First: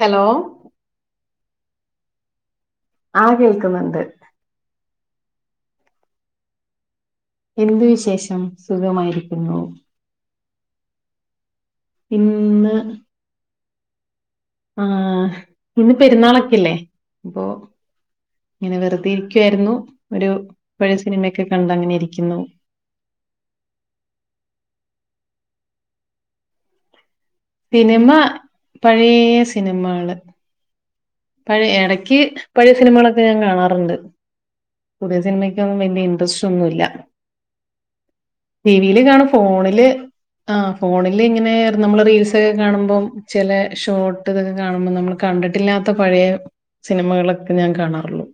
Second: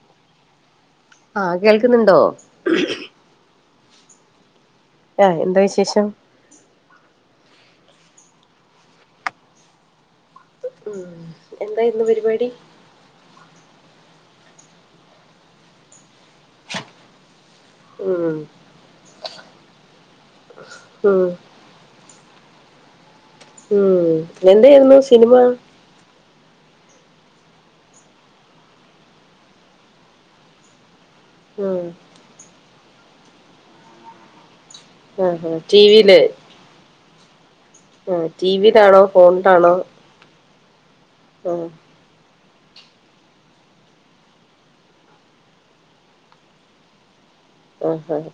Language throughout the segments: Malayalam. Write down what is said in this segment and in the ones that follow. ഹലോ? ആഹ കേൾക്കുന്നുണ്ടോ? ആഹ് കേൾക്കുന്നുണ്ട് ആഹ് എന്താ വിശേഷം എന്ത് വിശേഷം സുഖമായിരിക്കുന്നു ഉം എന്തായിരുന്നു പരിപാടി ഇന്ന് ആഹ് പിന്ന പെരുന്നാളൊക്കെല്ലേ അപ്പൊ ഉം ഇങ്ങനെ വെറുതെ ഇരിക്കുവായിരുന്നു ഒരു പഴയ ഉം സിനിമയൊക്കെ കണ്ട് അങ്ങനെ ഇരിക്കുന്നു ഉം എന്തായിരുന്നു സിനിമ സിനിമ പഴേ സിനിമകള് പഴയ ഉം ഇടക്ക് പഴയ സിനിമകളൊക്കെ ഞാൻ കാണാറുണ്ട് പുതിയ ആഹ് ആഹ് സിനിമയ്ക്കൊന്നും വലിയ ടിവിയില് ഇൻട്രസ്റ്റ് ഒന്നുല്ല ആഹ് ടിവിയിലാണോ ടിവിയില് കാണും ഫോണിലാണോ ഫോണില് ആഹ് ഫോണില് ഇങ്ങനെ ആഹ് നമ്മള് റീൽസ്‌ ക്കെ കാണുമ്പോൾ ചില ഷോർട്ട് ഇതൊക്കെ കാണുമ്പോ നമ്മൾ കണ്ടിട്ടില്ലാത്ത പഴയ സിനിമകളൊക്കെ ഞാൻ ആഹ് കാണാറുള്ളൂ ആഹ്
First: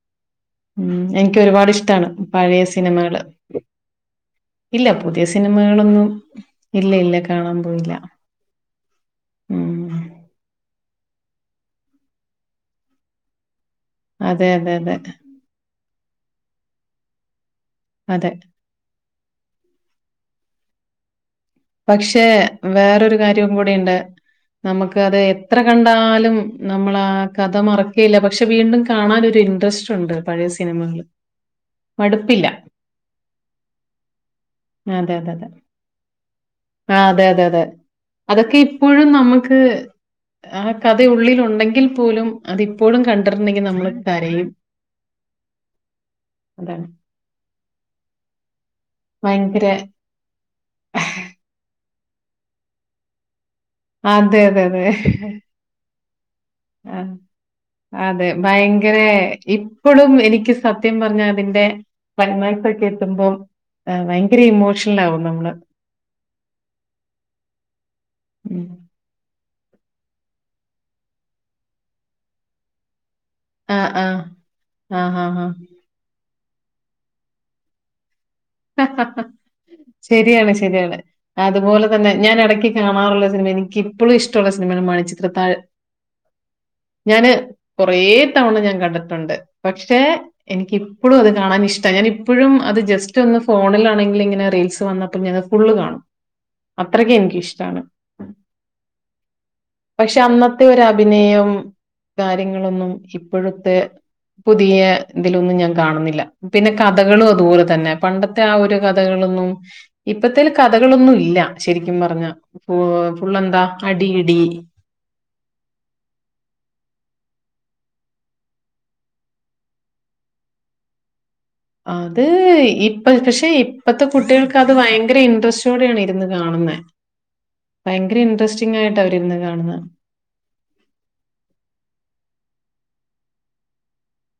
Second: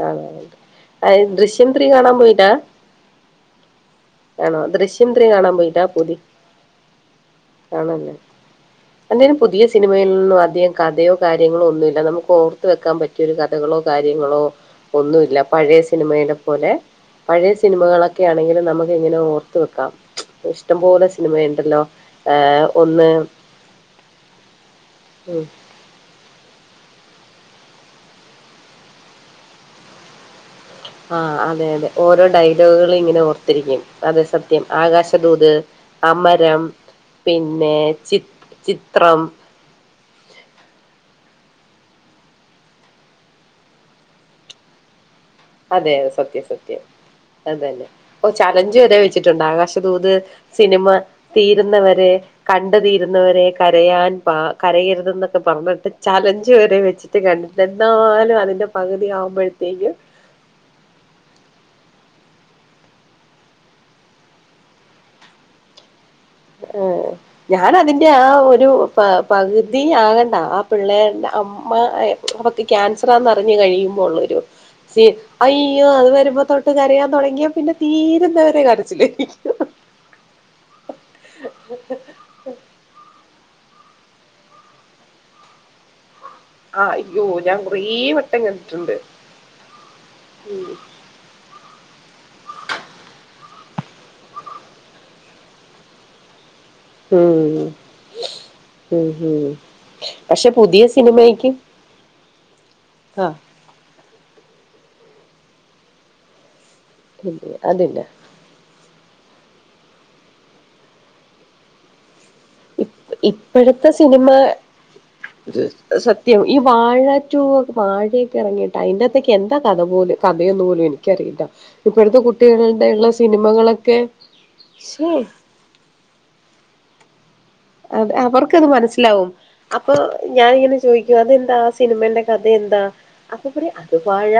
കാണാറുണ്ട് ഉം എനിക്ക് ദൃശ്യം ഒരുപാട് ത്രീ ഇഷ്ടാണ് കാണാൻ പോയില്ല പഴയ സിനിമകള് ആണോ ഇല്ല ദൃശ്യം പുതിയ ത്രീ കാണാൻ പോയില്ല സിനിമകളൊന്നും പുതി ഇല്ല ഇല്ല കാണാൻ പോയില്ല അല്ലേലും പുതിയ ഉം സിനിമയിൽ നിന്നും അധികം കഥയോ കാര്യങ്ങളോ ഒന്നുമില്ല നമുക്ക് ഓർത്ത് വെക്കാൻ പറ്റ് മറ്റരു കഥകളോ കാര്യങ്ങളോ അതെ അതെ അതെ ഒന്നുല്ല പഴയ സിനിമയിലെ പോലെ പഴയ സിനിമകളൊക്കെ അതെ ആണെങ്കിലും നമുക്ക് ഇങ്ങനെ ഓർത്ത് വെക്കാം ഇഷ്ടപോലെ സിനിമയുണ്ടല്ലോ പക്ഷെ ആഹ് ഒന്ന് വേറൊരു കാര്യവും കൂടിട്ടുണ്ട് നമുക്ക് അത് ഉം, എത്ര കണ്ടാലും നമ്മളാ കഥ മറക്കേല്ല പക്ഷെ വീണ്ടും കാണാനൊരു ഇൻട്രസ്റ്റ് ഉണ്ട് പഴയ സിനിമ ആഹ് അതെ അതെ ഓരോ ഡയലോഗുകളും ഇങ്ങനെ ഓർത്തിരിക്കും അതെ സത്യം ആകാശദൂത് അമരം ആഹ് അതെ അതെ അതെ പിന്നെ ചി അതൊക്കെ ഇപ്പോഴും ചിത്രം നമുക്ക് ആഹ് കഥ ഉള്ളിൽ ഉണ്ടെങ്കിൽ പോലും അതിപ്പോഴും കണ്ടിട്ടുണ്ടെങ്കിൽ നമ്മൾ കരയും [unintelligible] അതെ സത്യം സത്യം അതാണ്. അതന്നെ ഓ ചലഞ്ചു വരെ വെച്ചിട്ടുണ്ട് ഭയങ്കര ആകാശദൂത് സിനിമ തീരുന്നവരെ കണ്ടു തീരുന്നവരെ കരയാൻ പാ അതെ, അതെ, അതെ. കരയരുതെന്നൊക്ക പറഞ്ഞിട്ട് ചലഞ്ച് വരെ ആ. വെച്ചിട്ട് കണ്ടിട്ടണ്ട് അതെ ഭയങ്കര ഇപ്പോഴും എനിക്ക് സത്യം പറഞ്ഞാ അതിന്റെ ക്ലൈമാക്സ് ഒക്കെ എത്തുമ്പോം ആഹ് ഭയങ്കര ഇമോഷണൽ ആകും നമ്മള് ഏഹ് ഞാൻ അതിന്റെ ആഹ് ഉം. ഒരു ആഹ് പകുതി ആകണ്ട ആഹ് പിള്ളേര്ടെ അമ്മ അവർക്ക് കാൻസ റന്ന് അറിഞ്ഞു ആ, ആ. കഴിയുമ്പോള്ളരു സീ ആഹാഹാ. യോ അത് വരുമ്പോ തൊട്ട് കരയാൻ തുടങ്ങിയാ പിന്നെ തീരുന്നവരെ കരച്ചില് ശരിയാണ് ശരിയാണ് അതുപോലെ തന്നെ ഞാൻ എടക്ക് കാണാറുള്ള സിനിമ എനിക്ക് ചി - എപ്പോഴും ഇഷ്ടള്ള സിനിമയാണ് മണിചിത്രത്താഴ് ആഹ് അയ്യോ ഞാന് ഞാൻ കുറേ കൊറേ വട്ടം തവണ ഞാൻ കണ്ടിട്ടുണ്ട് പക്ഷെ എനിക്ക് എപ്പോഴും അത് കാണാൻ ഇഷ്ട ഞാൻ ഇപ്പോഴും അത് ജസ്റ്റ് മറ്റൊന്ന് ഫോണിലാണെങ്കിൽ ഇങ്ങനെ റീൽസ് വന്നപ്പം ഞാനത് ഫുളള് കാണും അത്രക്ക് ഉം എനിക്കിഷ്ടാണ് ഉം ഉം പക്ഷെ അന്നത്തെ പുതിയ സിനിമയ്ക്ക് ഒരഭിനയം കാര്യങ്ങളൊന്നും ആ ഇപ്പോഴും പുതിയ ഇതിലൊന്നും ഞാൻ കാണുന്നില്ല പിന്നെ കഥകളും ഇല്ല, അതുപോലെ തന്നെ അതില്ല പണ്ടത്തെ ആഹ് ഒരു കഥകളൊന്നും ഇപ്പത്തെൽ കഥകളൊന്നും ഇല്ല ശരിക്കും പറഞ്ഞ ഫൂ ഇപ്- ഫുള്ളെന്താ ഇപ്പോഴത്തെ സിനിമ അടിയിടി സത്യം ഈ വാഴറ്റൂ വാഴയൊക്കെ ഇറങ്ങിയിട്ട് അയിന്റെത്തേക്ക് എന്താ കഥ പോലും കഥയൊന്നു പോലും എനിക്കറിയില്ല ഇപ്പോഴത്തെ അത് കുട്ടികളുടെ ഇപ്പ ഉള്ള പക്ഷെ സിനിമകളൊക്കെ ഇപ്പത്തെ കുട്ടികൾക്ക് അത് ശ്ശേ, ഭയങ്കര ഇൻട്രസ്റ്റ് ടെയാണ് ഇരുന്ന് കാണുന്നേ അത് അവർക്കത് മനസ്സിലാവും അവരിരുന്ന് കാണുന്നെ. അപ്പൊ ഞാനിങ്ങനെ- ചോദിക്കും അതെന്താ ആ സിനിമേന്റെ കഥയെന്താ അപ്പൊ പറയും അത് വാഴ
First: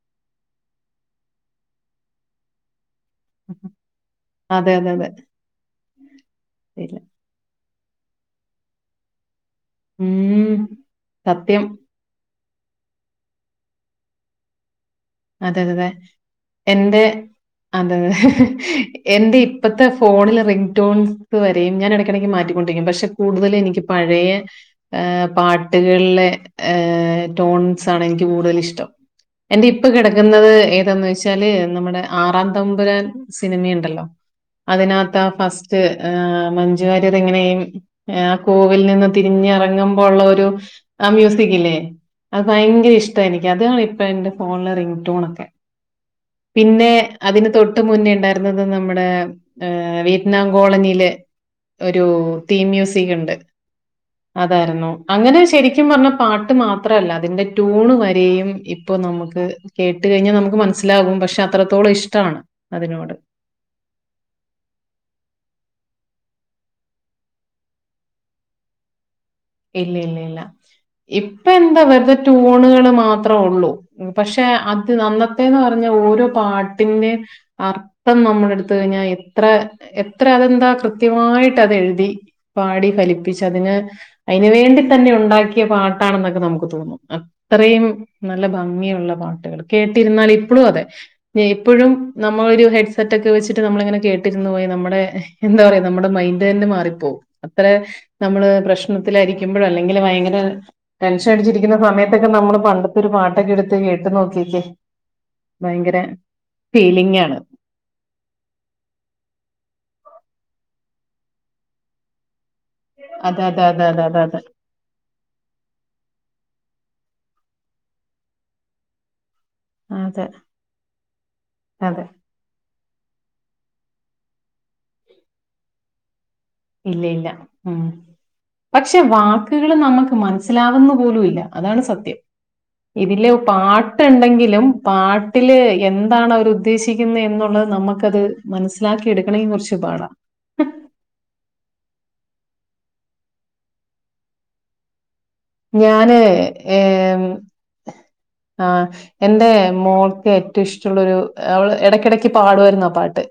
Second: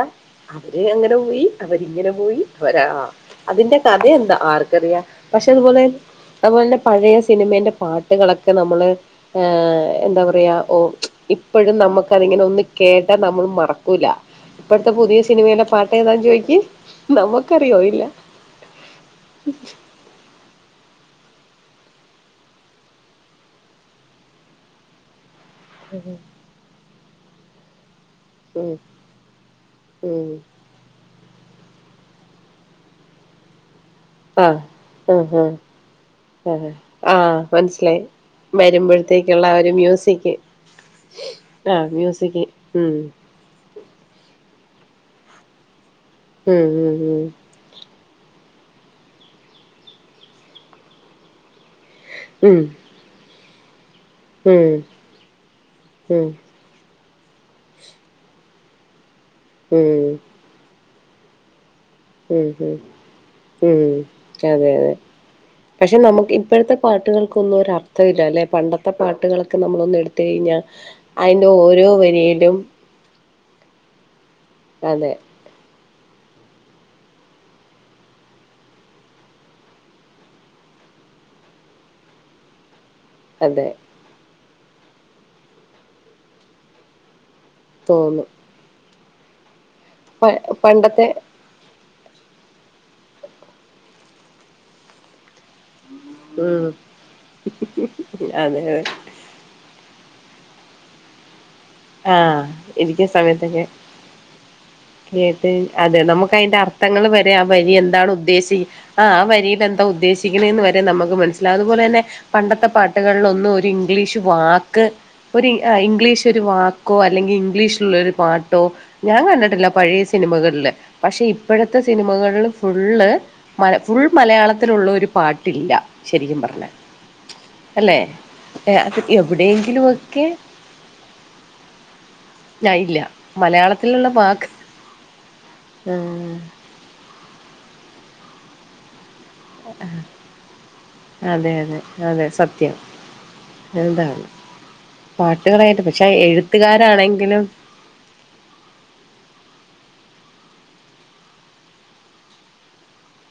അവര് അങ്ങനെ പോയി അവരിങ്ങനെ പോയി അവരാ അതിന്റെ കഥയ എന്താ അതെ, അതെ, ആർക്കറിയാം അതെ. പക്ഷെ അതുപോലെ അതുപോലെന്നെ ഇല്ല. പഴയ സിനിമേന്റെ പാട്ട്- ട്ടുകളൊക്കെ നമ്മള് ഹ് എന്താ പറയാ മ്മ്. ഓ സത്യം. ഇപ്പോഴും നമുക്ക് ഇതിങ്ങനെ ഒ - കേട്ടാ നമ്മള് മറക്കൂല ഇപ്പോഴത്തെ പുതിയ സി - അതെയതെ അതെ എന്റെ നമുക്കറിയോ അതെ ഇല്ല അതെ ഹ് ഹ് എന്റെ ഇപ്പത്തെ- ഫോണിലെ റിംഗ്ടോൺസ് വരെയും ഞാൻ എടയ്ക്ക് എടയ്ക്ക് മാറ്റിക്കൊണ്ടിരിക്കും പക്ഷെ കൂടുതല് എനിക്ക് പഴയ- ആഹ് പാട്ട് പാട്ടുകളിലെ ടോൺസ് ആണ് എനിക്ക് കൂടുതൽ ഉം ഇഷ്ടം. എന്റെ ഇപ്പ ഉം കെടക്കുന്നത്- ഏതാന്ന് ചോദിച്ചാല് നമ്മുടെ ആറാം തമ്പുരാൻ സിനിമയുണ്ടല്ലോ ആഹ് അതിനകത്ത് ആഹ് ഫസ്റ്റ് ഏഹ് അതെ മഞ്ജു വാര്യർ ആഹ് ഇങ്ങനെയും മനസ്സിലായി ഏഹ് കോവിൽ നിന്ന് വരുമ്പോഴത്തേക്കുള്ള തിരിഞ്ഞ് ആ ഒരു എറങ്ങുമ്പോ ഉള്ള മ്യൂസിക് ഒരു ആഹ് മ്യൂസിക്കില്ലേ ആഹ് മ്യൂസിക് അത് ഭയങ്കര ഉം ഇഷ് താ എനിക്ക് അതാ ഇപ്പ എന്റെ ഫോണിലെ റിംഗ്ടൂണൊക്കെ ഉം പിന്നെ ഉം അതിന് തൊ തൊട്ടു മുന്നേ ഉണ്ടായിരുന്നത് നമ്മുടെ വിയറ്റ്നാം കോളനിയിലെ- ഒരു ഉം ഉം തീം മ്യൂസിക് ഒണ്ട്. ഉം അതായിരുന്നു. ഉം അങ്ങനെ ശരിക്കും പറഞ്ഞാ പാട്ട് മാ ത്രല്ല അതിന്റെ ട്യൂൺ വരെയും ഇപ്പ നമുക്ക് കേട്ടു ഉം കഴിഞ്ഞാ നമുക്ക് മനസ്സി ലാകും പക്ഷെ അത്രത്തോളം ഇഷ് ഉം ഉം ഉം അതെ അതെ. പക്ഷെ നമുക്ക് ഇപ്പോഴത്തെ പാട്ടുകള്ക്കൊന്നും ഒരു അർഥമില്ല അല്ലെ. പണ്ടത്തെ പാട്ടുകള് - ഇല്ലില്ല ഇല്ല ഇപ്പൊ എന്താ ഓരോ വെറുതെ വരിയിലും ടൂണുകള് മാ ത്ര ഉള്ളൂ. പക്ഷെ അത് അതെ അന്ന ത്തെന്ന് പറഞ്ഞ ഓരോ പാട്ടിന്റെ - അർത്ഥം നമ്മള് എടുത്തു കഴിഞ്ഞാ എത്ര എത്ര അതെന്താ കൃത്യമായിട്ട് അത് എഴുതി - പാടി ഫലിപ്പിച്ച് അതെ അതിന് അതിന് വേണ്ടി തന്നെ ഉണ്ടാക്കിയ പാട്ടാണെന്നൊക്കെ നമുക്ക് തോന്നും. അ അത്രയും തോന്നും നല്ല ഭംഗിയുള്ള പാട്ടുകള്. കേട്ടിരുന്നാൽ പ ഇപ്പളും അതെ- പണ്ടത്തെ ഇപ്പൊഴും നമ്മള് ഒരു ഹെഡ്സെറ്റ് ഒക്കെ വെച്ചിട്ട് നമ്മളിങ്ങനെ കേട്ടിരുന്നു പോയി നമ്മടെ- എന്താ പറയാ നമ്മുടെ മൈൻഡ് ഉം തന്നെ മാറിപ്പോവും. അത്ര നമ്മള് അതെ പ്ര അതെ ത്തിലായിരിക്കുമ്പഴോ അല്ലെങ്കില് ഭയങ്കര ടെൻഷൻ അടിച്ചിരിക്കുന്ന- സമയത്തൊക്കെ ആഹ് നമ്മള് പണ്ടത്തെൊരു പാട്ടൊക്കെ എടുത്ത് കേട്ടു നോക്കീക്കേ. കേട്ട് അതെ നമുക്ക് അതിന്റെ അർത്ഥങ്ങൾ ഫീലിംഗ് വരെ ആണ് ആഹ് വരി എന്താണ് ഉദ്ദേശി ആഹ് ആ വരിയിൽ എന്താ ഉദ്ദേശിക്കണന്ന് വരെ നമുക്ക് മനസിലാവും അതുപോലെ തന്നെ- പണ്ടത്തെ പാട്ടുകളിൽ അതെ ഒന്നും അതെ ഒരു അതെ അതെ അതെ ഇംഗ്ലീഷ് അതെ വാക്ക് ഒരു ഇ ഇംഗ്ലീഷ് ഒരു വാ ക്കോ അല്ലെങ്കിൽ ഇംഗ്ലീഷിലുള്ളൊരു പാട്ടോ ഞാൻ കണ്ടിട്ടില്ല. പഴയെ അതെ സിനിമകളില് പക്ഷേ ഇപ്പോഴത്തെ അതെ സിനിമകളിലും- ഫുള്ള് മല ഫുൾ മലയാളത്തിലുള്ള ഒരു പാട്ടില്ല ശരിക്കും പറഞ്ഞാ ഇല്ല ഇല്ല ഉം പക്ഷെ അത് വാക്കുകള് എവിടെയെങ്കിലും നമ്മക്ക് ഒക്കെ മനസ് സ്സിലാവുന്നു പോലുംയില്ല അതാണ് സത്യം. ഞാൻ ഇല്ല ഇതില് മലയാളത്തിലുള്ള വാക്ക് പാട്ടുണ്ടെങ്കിലും പാട്ടില് ആ എന്താണവര് ഉ ദ്ദേശിക്കുന്നേന്ന് എന്നുള്ളത് നമുക്കത് മനസ്സിലാക്കിയെടുക്കണെങ്കി കൊറച്ച് പാടാ. അതെ അതെ അതെ സത്യം എന്താ [unintelligible] ണ് പാട്ടുകളായിട്ട് പക്ഷെ ഞാന് എഴുത്തുകാരാണെങ്കിലും- ആഹ് എന്റെ മോൾക്ക് ഏറ്റവും ഇഷ്ടൊള്ളൊരു അവള് എടയ്ക്കിടക്ക് പാടുമായിരുന്നു ആഹ് പാട്ട്.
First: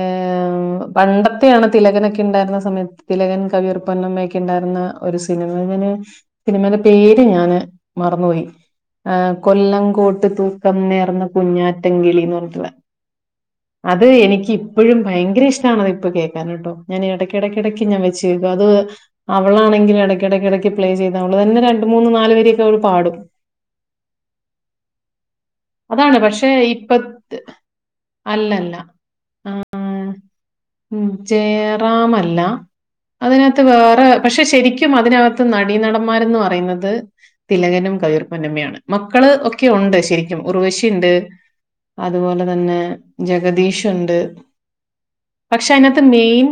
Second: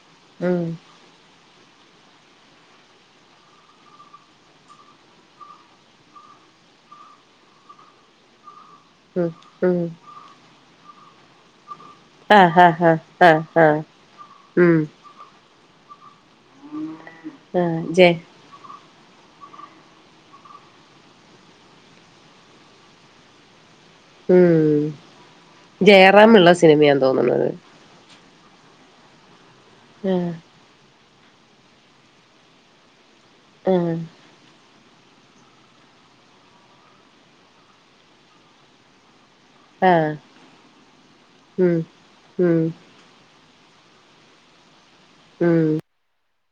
ഏം, ഉം പണ്ടത്തെയാണ് തിലകനൊക്കെ ഇണ്ടായിരുന്ന സമയത്ത് തിലകൻ കവിയൂർപൊന്നമ്മയൊക്കെ ഇണ്ടായിരുന്ന ഒരു സിനിമ ഞാന്- സിനിമയുടെ പേര് ഞാന് മറന്നുപോയി ഉം ഉം കൊല്ലംകോട്ട് തൂക്കം നേർന്ന- കുഞ്ഞാറ്റംകിളീന്ന് ആഹ് പറഞ്ഞിട്ടുള്ള ആഹ് ആഹ് ആഹ് ആഹ് അത് എനിക്ക് ഉം ഇപ്പഴും- ഭയങ്കര ഇഷ്ടമാണത് ഇപ്പോ കേൾക്കാനട്ടോ. ഞാന് എടയ്ക്ക് എടയ്ക്ക് ആഹ് എടയ്ക്കിടക്ക് ഞാൻ ജയ വച്ചു കെ - അത് അവളാണെങ്കിലും ഇടയ്ക്ക് ഇടയ്ക്ക് ഇടയ്ക്ക് പ്ലേ ചെയ്ത് അവള് തന്നെ രണ്ടു മൂന്ന് നാല് വരിയൊക്കെ അവള് പാടും. ഉം അതാണ് ജയറാം ഉള്ള പക്ഷെ ഇപ്പൊ സിനിമയാന്നു തോന്നുന്നത്. അല്ലല്ല. ആഹ് ഏഹ് ഉം ജയറാമല്ല. അതിനകത്ത് ആഹ് വേറെ പക്ഷെ ശരിക്കും അതിനകത്ത് നടീനടന്മാരെന്ന് പറയുന്നത് തിലകനും കവിയൂർപ്പൊന്നമ്മയാണ്. മക്കള് ഒ ക്കെ ഉണ്ട് ആഹ് ശരിക്കും. ഉർവശീണ്ട്. ഉം അതുപോലെ ഉം തന്നെ ജഗദീഷ്ണ്ട് പക്ഷെ ഉം അയ്ന മെയിൻ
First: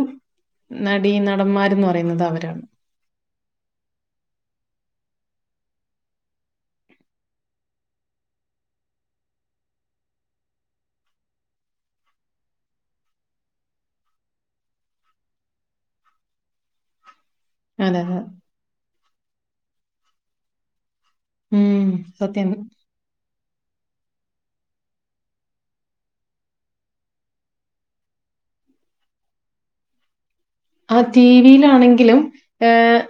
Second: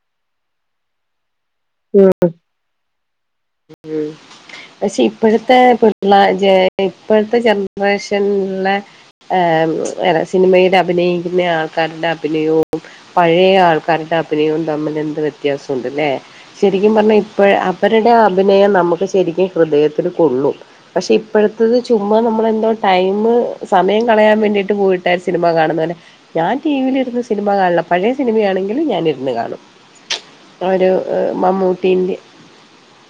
നടി നടന്മാര് ഉം ഉം.. പക്ഷെ ഇപ്പോഴത്തെ പിള്ള ജെ ഇപ്പോഴത്തെ ജനറേഷൻള്ള.. ഏഹ് സിനിമയിൽ അഭിനയിക്കുന്ന ആൾക്കാരുടെ അഭിനയവും.. പഴയ ആൾക്കാരുടെ അഭിനയവും തമ്മിൽ എന്ത് വ്യത്യാസുണ്ട്ല്ലേ.. ശരിക്കും പറഞ്ഞാൽ ഇപ്പഴ അതെ അവരുടെ അതെ അഭിനയം നമുക്ക് ശരിക്കും ഹൃദയത്തിൽ കൊള്ളും പക്ഷേ ഇ പ്പഴത്തത് ഉം ചുമ്മാ സത്യം നമ്മളെന്തോ ടൈമ് സമയം കളയാൻ വേണ്ടിട്ട് പോയിട്ടായ് സിനിമ കാണുന്നലെ ഞാൻ ടിവിയിൽരുന്ന് സിനിമ കാണലാ പഴയ സിനിമയാണെങ്കിലും ഞൻ ഇരുന്ന് കാണും.. അഒരു ഹ്.. വിയിലാണെങ്കിലും ഏഹ്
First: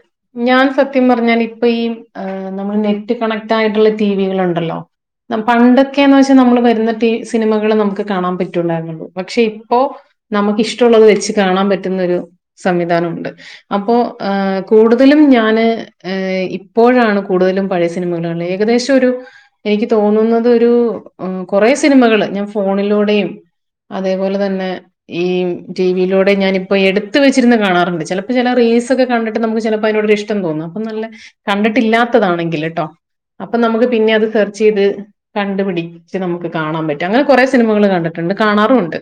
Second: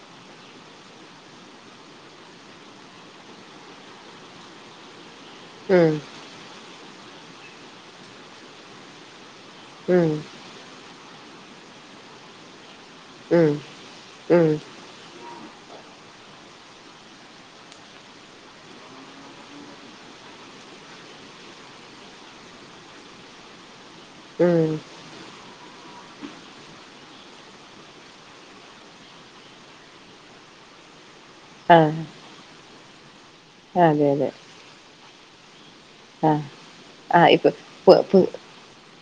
ഞാൻ സത്യം പറഞ്ഞാൻ ഇപ്പ ഈ ഏഹ് നമ്മൾ നെറ്റ് കണക്ട് ആയിട്ടുള്ള ടിവികൾ ഉണ്ടല്ലോ.. ഉം, പണ്ടൊക്കെന്ന് വെച്ചാ നമ്മള് വരുന്ന ടി സിനിമകള് നമുക്ക് കാണാൻ പറ്റുള്ളായിരുന്നുള്ളൂ പക്ഷെ ഉം, പ്പോനമുക്ക്ഷ്ടൊള്ളത് വെച്ച് കാണാൻ പറ്റുന്നൊ ഒരു സംവിധാനം ണ്ട് ഉം, അപ്പോ ഉം. ഏഹ് കൂടു തലും ഞാന് ഏഹ് ഇപ്പോഴാണ് കൂടുതലും പഴയ സിനിമകൾ കാണൽ ഏകദേശം ഒരു എനിക്ക് തോന്നുന്നത് ഒരു കുറെ സിനിമകള് ഞാൻ ഫോണിലൂടെയും അതേപോലെ തന്നെ ഉം ഈ ടി വിയിലൂടെ ഞാനിപ്പോ എടു ത്ത് വെച്ചിരുന്നു കാണാറുണ്ട് ചിലപ്പോ ചില റീൽസ്ക്ക കണ്ട്ട്ട് നമുക്ക് ചിലപ്പോ അതിനോട് ഇഷ്ടം തോന്നും അപ്പ നല്ല.. ആഹ് കണ്ടിട്ടില്ലാത്തതാണെങ്കിൽ ട്ടോ അപ്പൊ നമുക്ക് അതെ പിന്നെ അത് അതെ സെർച്ച് ചെയ്ത് കണ്ട് പിടി ച്ച് ആഹ് നമുക്ക് കാണാൻ പറ്റും അങ്ങനെ ആഹ് കുറെ ഇപ്പൊ സിനിമകൾ പു പു കണ്ടിട്ട്ണ്ട് കാണാറുണ്ട്..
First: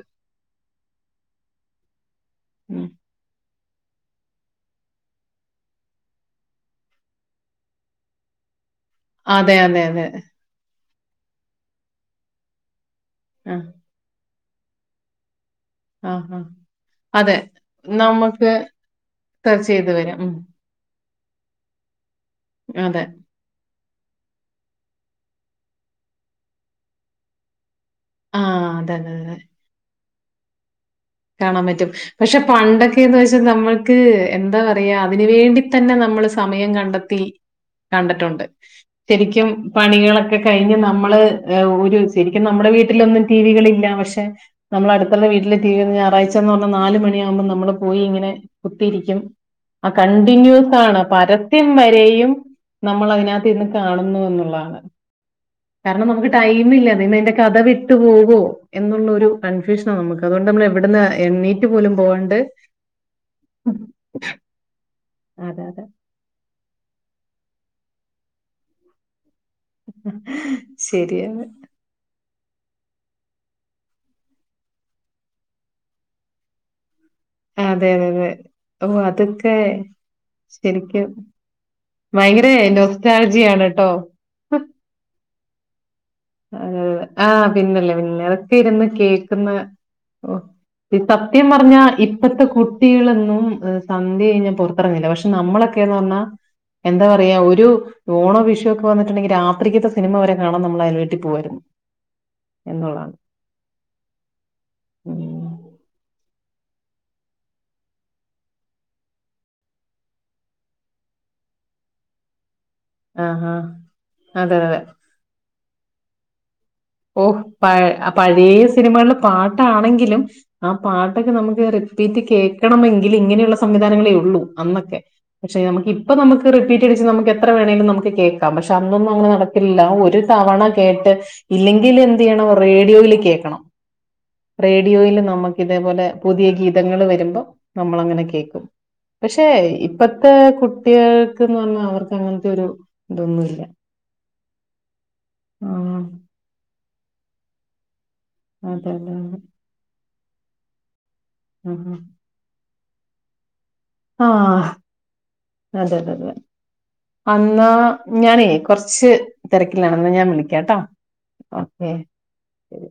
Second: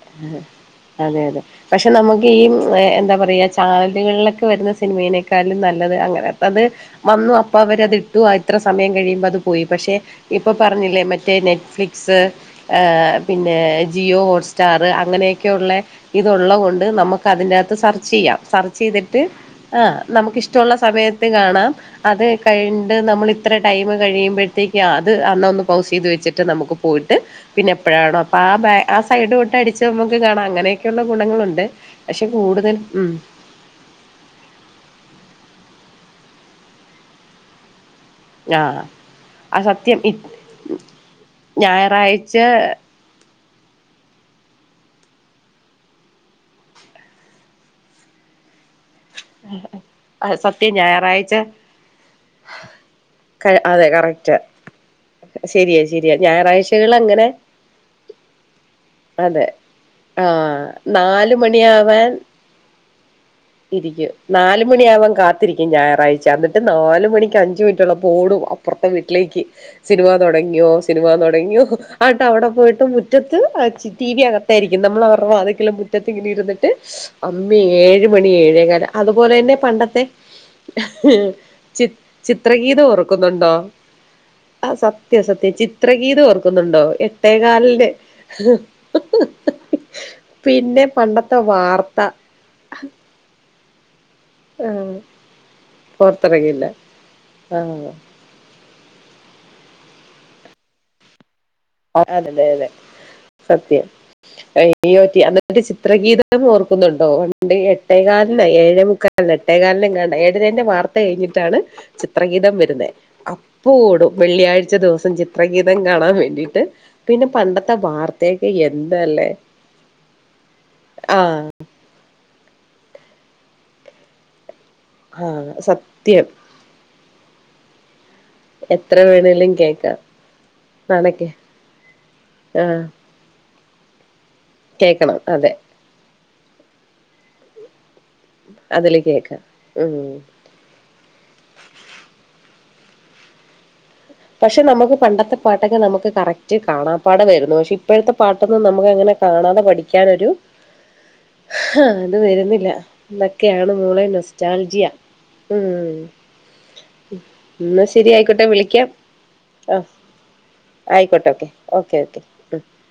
അതെ അതെ പക്ഷെ നമുക്ക് ഈ ഉം. എന്താ പറയാ ചാനലുകളിലൊക്കെ വരുന്ന സിനിമേയ്നേക്കാളും നല്ലത് അങ്ങനെ അത് വന്നു അപ്പ അവരത് ടു അ ഇത്ര സമയം കഴിയുമ്പോ അത് അതെ പോയി അതെ പക്ഷേ അതെ ഇപ്പം പറഞ്ഞില്ലേ മറ്റേ നെറ്റ് ഫ്ലിക്സ് ഏഹ് ആ പിന്നെ ജിയോ ഹോട്ട്സ്റ്റാർ അങ്ങനെയൊക്കെയുള്ളെ ആ ആ. ഇതുള്ളഹ് കൊണ്ട് നമുക്ക് അതെ അതിന്റകത്ത് സെർച്ചയ്യാം നമുക്ക് സെർച്ച്യ്തിട്ട്.. സെർച്ച് ചെയ്ത് എഹ് വരാം ഉം. നമുക്ക് ഇഷ്ടമുള്ള സമയത്ത് കാണാം അത് കഴിണ്ട് അതെ നമ്മൾ ത്ര ടൈം കഴിയുമ്പോഴത്തേക്കും അത് അന്ന ഒന്ന് പൗസ്യ്ത് വെച്ചിട്ട് നമുക്ക് പോയിട്ട്.. പിന്നെ എപ്പോഴാണോ അപ്പൊ ആ ബാ അതെ ആ അതെ സൈഡ് അതെ തൊട്ട് അടിച്ച് നമുക്ക് കാണാം അങ്ങനെ ക്കെള്ള ഗുണങ്ങളുണ്ട് പക്ഷെ കൂടുതൽ ഉം ട്ട് നമ്മൾക്ക് എന്താ പറയാ അതിന് വേണ്ടി തന്നെ നമ്മൾ സമയം കണ്ടെത്തി. കണ്ടിട്ടുണ്ട്. ആഹ് ശരിക്കും ആ സത്യം ഇ- പണികളൊക്കെ കഴിഞ്ഞ് നമ്മള് എഹ് ഒരു ഞായറാഴ്ച ശരിക്കും നമ്മുടെ വീട്ടിലൊന്നും ടിവികളില്ല പക്ഷെ നമ്മൾ അടുത്തുള്ള വീട്ടില് ടി വി ഞായറാഴ്ചന്ന് പറഞ്ഞ നാല് മണിയാവുമ്പോ നമ്മള് പോയിങ്ങനെ കുത്തിയിരിക്കും ആഹ് ആ, സത്യം കണ്ടിന്യൂസ് ആണ് ഞായറാഴ്ച പരസ്യം വരെയും നമ്മൾ അതിനകത്ത് ക- ഇരുന്ന് അതെ കാണുന്നു കറക്റ്റ് ന്നുള്ളാണ് ശരിയാ കാരണം ശരിയാ നമുക്ക് ടൈമില്ല ഞായറാഴ്ചകൾ അതിന് അങ്ങനെ അയ്ന്റെ കഥ വിട്ടു പോവോ എന്നുള്ളരു അതെ കൺ ഫ്യുഷനാ നമുക്ക് അതുകൊണ്ട് നമ്മൾ ആഹ് എവിടന്ന് നാല് എണ്ണീറ്റ് പോലും മണിയാവാൻ പോവാണ്ട് ഇരിക്കും നാലുമണിയാവാൻ അതെ കാത്തിരിക്കും ഞാ അതെ റാഴ്ച്ചാ എന്നിട്ട് നാല് മണിക്ക് അഞ്ച് മിനിറ്റുള്ളപ്പോ ഓടും അപ്പുറത്തെ വീട്ടിലേക്ക്. സിനിമ തൊടങ്ങിയോ സിനിമ ശരിയാണ് തൊടങ്ങിയോ. ആട്ട് അവിടെ പോയിട്ട് മുറ്റത്ത് ടി വി അകത്തായിരിക്കും നമ്മൾ അവരുടെ വാതക്കല്ലും മുറ്റത്തി ഇങ്ങനെ ഇരുന്നിട്ട്. അന്ന് അതെ ഏഴ് അതെ മണി അതെ ഏഴേ കാല ഓ അതുപോലെ തന്നെ അതൊക്കെ പണ്ടത്തെ ശരിക്കും ചി ഭയങ്കര ചിത്രഗീത ഓർക്കുന്നുണ്ടോ നൊസ്റ്റാൾജിയാണ് ട്ടോ. ആ സത്യം സത്യം ചിത്രഗീതം ഓർക്കു അ ആഹ് പിന്നല്ലേ പിന്നെ അതൊക്കെ ഇരുന്ന് കേക്കുന്ന പിന്നെ പണ്ടത്തെ സത്യം പറഞ്ഞാ വാർത്ത ഇപ്പത്തെ കുട്ടികളൊന്നും സന്ധ്യ കഴിഞ്ഞാൽ പൊറത്തിറങ്ങില്ല പക്ഷെ നമ്മളൊക്കെന്ന് പറഞ്ഞാ ഓർത്തിറങ്ങില്ല. ആ എന്താ പറയാ പുറത്തിറങ്ങിയില്ല ഒരു ആഹ് ഓണോ വിഷുക്കെ വന്നിട്ടുണ്ടെങ്കിൽ രാത്രിക്കത്തെ സിനിമ വരെ കാണാൻ നമ്മൾ അയൽ വീട്ടിൽ പോവായിരുന്നു ആഹ് അതെ അതെ അതെ എന്നുള്ളതാണ്. സത്യം. [unintelligible] ഉം. അന്നത്തെ ഒരു ചിത്രഗീതം ഓർക്കുന്നുണ്ടോ പണ്ട് എട്ടേകാലിനാ ഏഴേ മുക്കാ അല്ല എട്ടേകാലിന് എങ്ങാണ്ട ഏഴരേന്റെ വാർത്ത കഴിഞ്ഞിട്ടാണ് ചിത്രഗീതം വരുന്നെ ആഹാ. അപ്പോടും അതെ, വെള്ളിയാഴ്ച്ച ദിവസം ചിത്രഗീതം കാണാൻ വേണ്ടിട്ട് ഓഹ് പഴ പഴയ സിനിമകളിൽ പാട്ടാണെങ്കിലും ആ പാട്ടൊക്കെ നമുക്ക് റിപ്പീറ്റ് കേക്കണമെങ്കില് ഇങ്ങനെയുള്ള സംവിധാനങ്ങളേ ഉള്ളൂ അന്നൊക്കെ ആ പക്ഷെ നമുക്കിപ്പൊ സത്യം നമുക്ക് റിപ്പീറ്റ് അടിച്ച് നമുക്ക് എത്ര വേണേലും നമുക്ക് കേക്കാം പക്ഷെ എത്ര അന്നൊന്നും അങ്ങനെ വേണേലും നടക്ക് ഇല്ല കേക്കാം ഒരു തവണ കേട്ട് നാണക്കെ ഇല്ലെങ്കില് എന്ത് ചെയ്യണം ആ റേഡിയോയിൽ കേൾക്കണം റേഡിയോയിൽ കേക്കണം അതെ നമുക്കിത് അതേപോലെ പുതിയ ഗീതങ്ങൾ വരുമ്പം നമ്മളങ്ങനെ കെ കേക്കും അതില് കേക്കാം പക്ഷെ ഉം ഇപ്പത്തെ കു ട്ടികൾക്ക്ന്ന് പറഞ്ഞാൽ അവർക്ക് അങ്ങനത്തെ ഒരു ഇതൊന്നുല്ല പക്ഷെ നമുക്ക് പണ്ടത്തെ പാട്ടൊക്കെ ആഹ് നമുക്ക് കറക്റ്റ് കാണാ പാടായിരുന്നു പക്ഷെ ഇപ്പത്തെ പാട്ടൊന്നും നമുക്ക് അതെ അതെ അങ്ങനെ അതെ കാണാതെ പഠിക്കാനൊരു ആ അത് വരുന്നില്ല ഇതൊക്കെയാണ് മോളെ ആഹ് ആഹ് നൊസ്റ്റാൽജിയ ഉം അതെ അതെ അതെ ഉം അന്നാ എന്നാ ശെരി ആയിക്കോട്ടെ ഞാനേ വിളിക്കാം കുറച്ച് ആ തിരക്കിലാണ് എന്നാ ഞാൻ വിളിക്കാട്ടോ ആയിക്കോട്ടെ ഓക്കെ ഓക്കെ ഓക്കെ ശരി